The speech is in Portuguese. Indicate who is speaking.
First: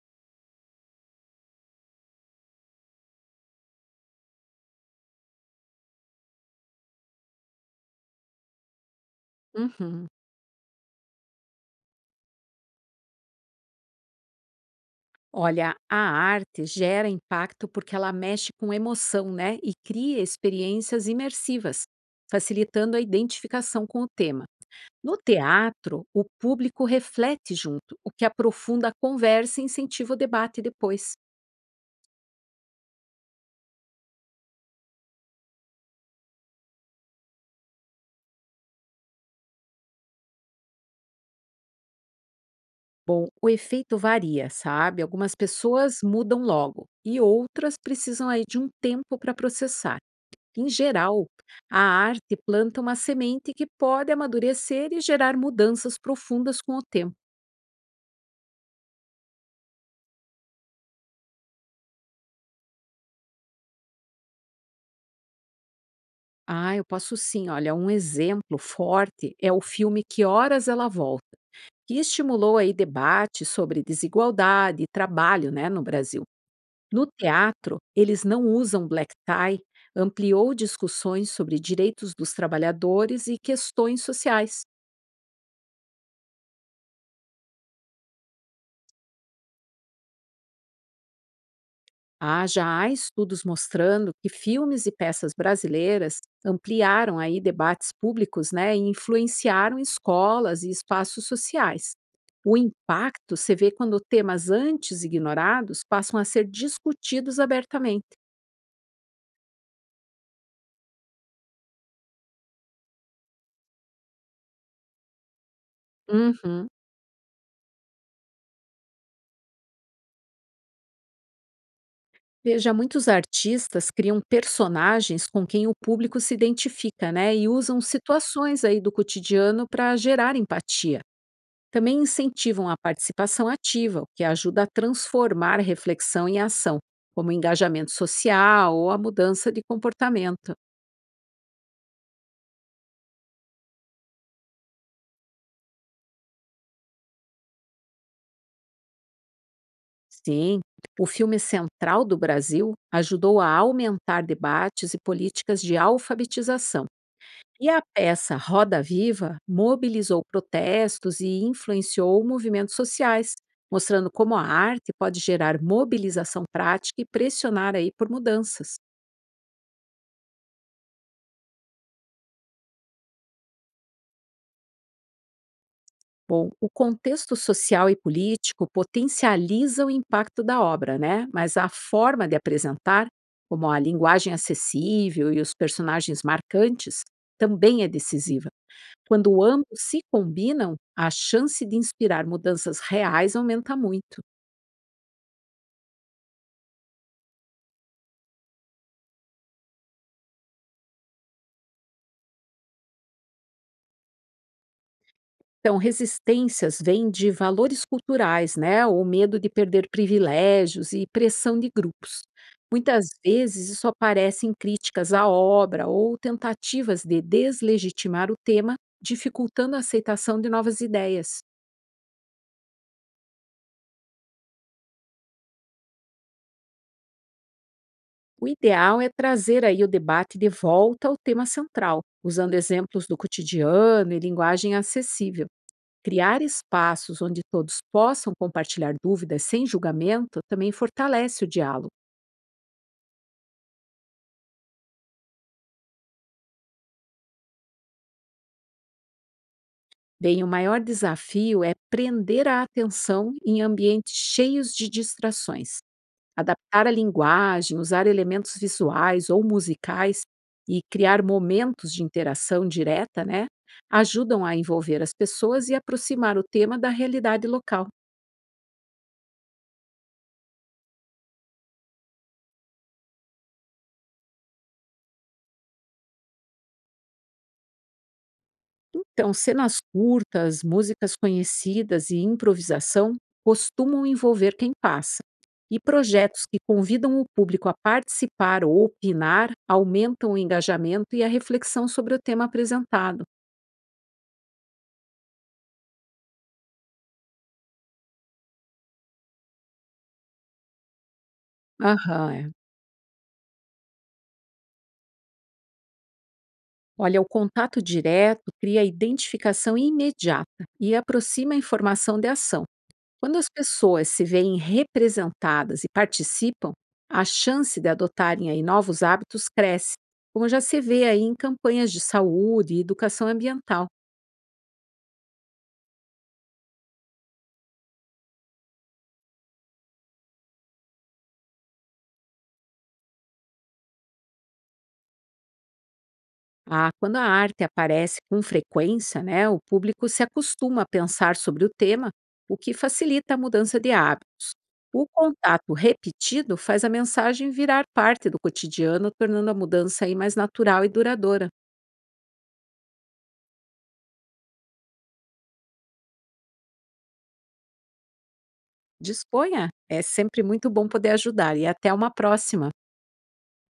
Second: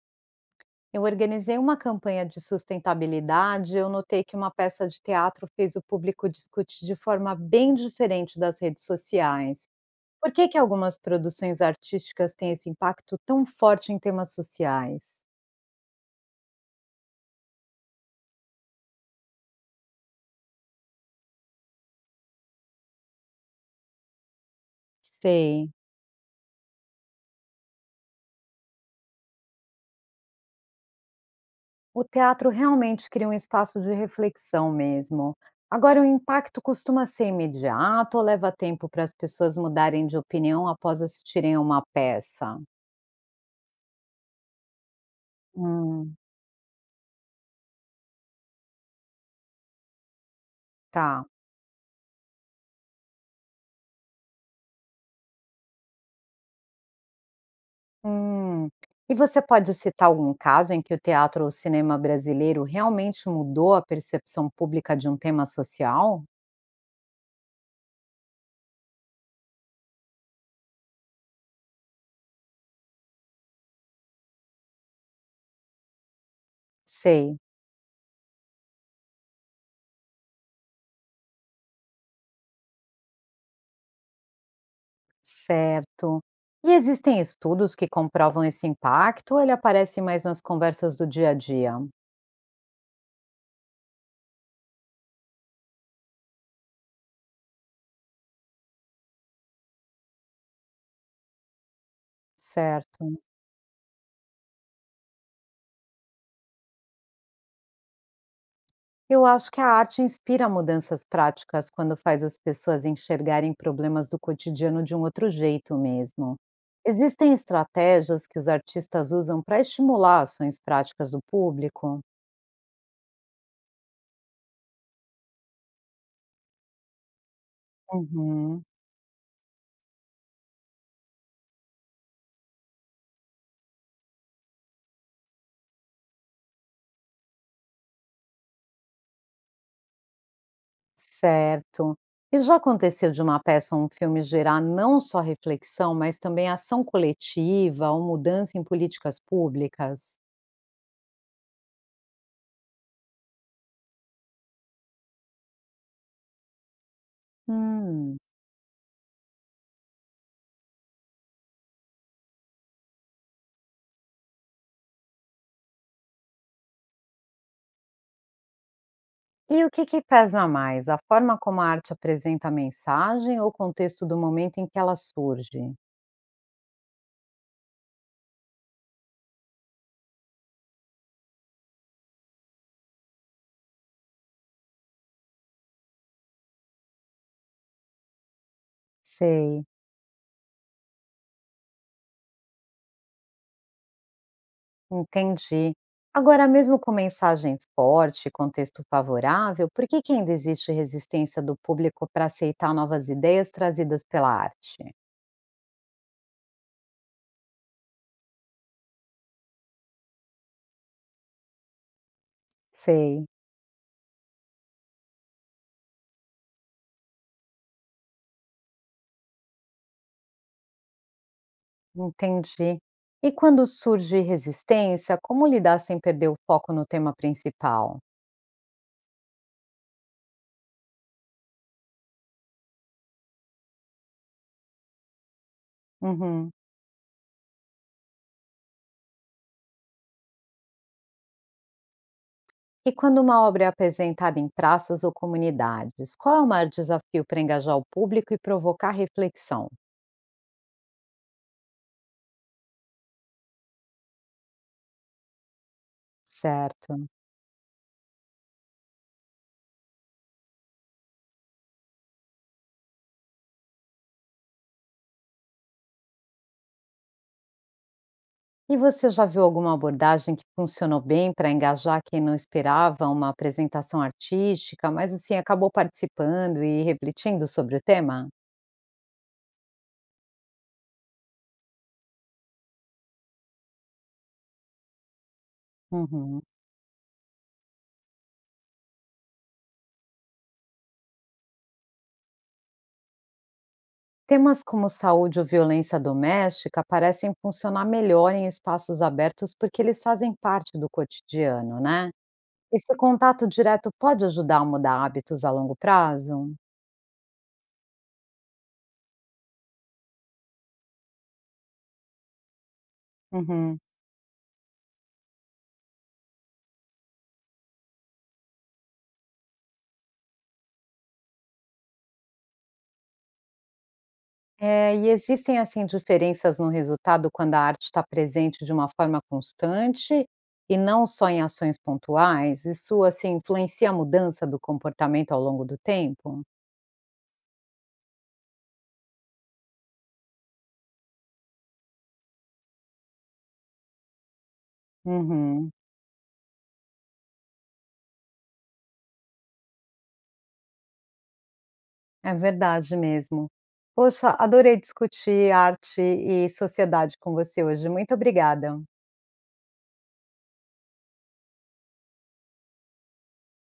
Speaker 1: Eu organizei uma campanha de sustentabilidade. Eu notei que uma peça de teatro fez o público discutir de forma bem diferente das redes sociais.
Speaker 2: Uhum.
Speaker 1: Por que, que algumas produções artísticas têm esse impacto tão forte em temas sociais?
Speaker 2: Olha, a arte gera impacto porque ela mexe com emoção, né? E cria experiências imersivas, facilitando a identificação com o tema. No
Speaker 1: Sei.
Speaker 2: teatro, o público reflete junto, o que aprofunda a conversa e incentiva o debate depois.
Speaker 1: O teatro realmente cria um espaço de reflexão mesmo. Agora, o impacto costuma ser imediato ou leva tempo para as pessoas mudarem de opinião após assistirem a uma peça?
Speaker 2: Bom, o efeito varia, sabe? Algumas pessoas
Speaker 1: Hum,
Speaker 2: mudam logo e outras precisam aí de um tempo para processar. Em
Speaker 1: tá.
Speaker 2: geral, a arte planta uma semente que pode amadurecer e gerar mudanças profundas com o tempo.
Speaker 1: Hum. E você pode citar algum caso em que o teatro ou cinema brasileiro realmente mudou a percepção pública de um tema social?
Speaker 2: Ah, eu posso sim. Olha, um exemplo forte é o filme Que Horas Ela Volta, que estimulou aí debate sobre desigualdade e trabalho, né, no Brasil. No
Speaker 1: Sei,
Speaker 2: teatro, eles não usam black tie, ampliou discussões sobre direitos dos trabalhadores e questões sociais.
Speaker 1: certo. E existem estudos que comprovam esse impacto ou ele aparece mais nas conversas do dia a dia?
Speaker 2: Ah, já há estudos mostrando que filmes e peças brasileiras ampliaram aí debates públicos, né, e influenciaram escolas e espaços sociais. O
Speaker 1: Certo.
Speaker 2: impacto se vê quando temas antes ignorados passam a ser discutidos abertamente.
Speaker 1: Eu acho que a arte inspira mudanças práticas quando faz as pessoas enxergarem problemas do cotidiano de um outro jeito mesmo.
Speaker 2: Uhum.
Speaker 1: Existem estratégias que os artistas usam para estimular ações práticas do público?
Speaker 2: Veja, muitos artistas criam personagens com quem o público se identifica, né, e usam situações
Speaker 1: Uhum,
Speaker 2: aí do cotidiano para gerar empatia. Também incentivam a participação ativa, o que ajuda a transformar a reflexão em ação, como o engajamento social ou a mudança de comportamento.
Speaker 1: certo. E já aconteceu de uma peça ou um filme gerar não só reflexão, mas também ação coletiva ou mudança em políticas públicas?
Speaker 2: Sim, o filme Central do Brasil ajudou a aumentar debates e políticas de alfabetização. E a
Speaker 1: Hum.
Speaker 2: peça Roda Viva mobilizou protestos e influenciou movimentos sociais, mostrando como a arte pode gerar mobilização prática e pressionar aí por mudanças.
Speaker 1: E o que que pesa mais, a forma como a arte apresenta a mensagem ou o contexto do momento em que ela surge?
Speaker 2: Bom, o contexto social e político potencializa o impacto da obra, né? Mas a forma de apresentar, como a linguagem acessível e os personagens marcantes, também é decisiva. Quando
Speaker 1: Sei,
Speaker 2: ambos se combinam, a chance de inspirar mudanças reais aumenta muito.
Speaker 1: entendi. Agora, mesmo com mensagens fortes e contexto favorável, por que que ainda existe resistência do público para aceitar novas ideias trazidas pela arte?
Speaker 2: Então, resistências vêm de valores culturais, né? O medo de perder privilégios e pressão de grupos. Muitas
Speaker 1: Sei,
Speaker 2: vezes isso aparece em críticas à obra ou tentativas de deslegitimar o tema, dificultando a aceitação de novas ideias.
Speaker 1: entendi. E quando surge resistência, como lidar sem perder o foco no tema principal?
Speaker 2: O ideal é trazer aí o debate de volta ao tema central, usando exemplos do cotidiano e linguagem acessível. Criar
Speaker 1: Uhum.
Speaker 2: espaços onde todos possam compartilhar dúvidas sem julgamento também fortalece o diálogo.
Speaker 1: E quando uma obra é apresentada em praças ou comunidades, qual é o maior desafio para engajar o público e provocar reflexão?
Speaker 2: Bem, o maior desafio é prender a atenção em ambientes cheios de distrações, adaptar a
Speaker 1: Certo.
Speaker 2: linguagem, usar elementos visuais ou musicais e criar momentos de interação direta, né? Ajudam a envolver as pessoas e aproximar o tema da realidade local.
Speaker 1: E você já viu alguma abordagem que funcionou bem para engajar quem não esperava uma apresentação artística, mas assim acabou participando e refletindo sobre o tema?
Speaker 2: Então, cenas curtas, músicas conhecidas e improvisação costumam envolver quem passa. E
Speaker 1: Uhum.
Speaker 2: projetos que convidam o público a participar ou opinar aumentam o engajamento e a reflexão sobre o tema apresentado.
Speaker 1: Temas como saúde ou violência doméstica parecem funcionar melhor em espaços abertos porque eles fazem parte do cotidiano, né?
Speaker 2: Aham, é.
Speaker 1: Esse contato direto pode ajudar a mudar hábitos a longo prazo?
Speaker 2: Olha, o contato direto cria identificação imediata e aproxima a informação de ação. Quando as
Speaker 1: Uhum.
Speaker 2: pessoas se veem representadas e participam, a chance de adotarem aí novos hábitos cresce, como já se vê aí em campanhas de saúde e educação ambiental.
Speaker 1: E existem, assim, diferenças no resultado quando a arte está presente de uma forma constante e não só em ações pontuais? Isso, assim, influencia a mudança do comportamento ao longo do tempo?
Speaker 2: Ah, quando a arte aparece com frequência, né, o público se acostuma a pensar sobre o tema, o que facilita a mudança de hábitos. O
Speaker 1: Uhum.
Speaker 2: contato repetido faz a mensagem virar parte do cotidiano, tornando a mudança aí mais natural e duradoura.
Speaker 1: É verdade mesmo. Poxa, adorei discutir arte e sociedade com você hoje. Muito obrigada.
Speaker 2: Disponha! É sempre muito bom poder ajudar e até uma próxima!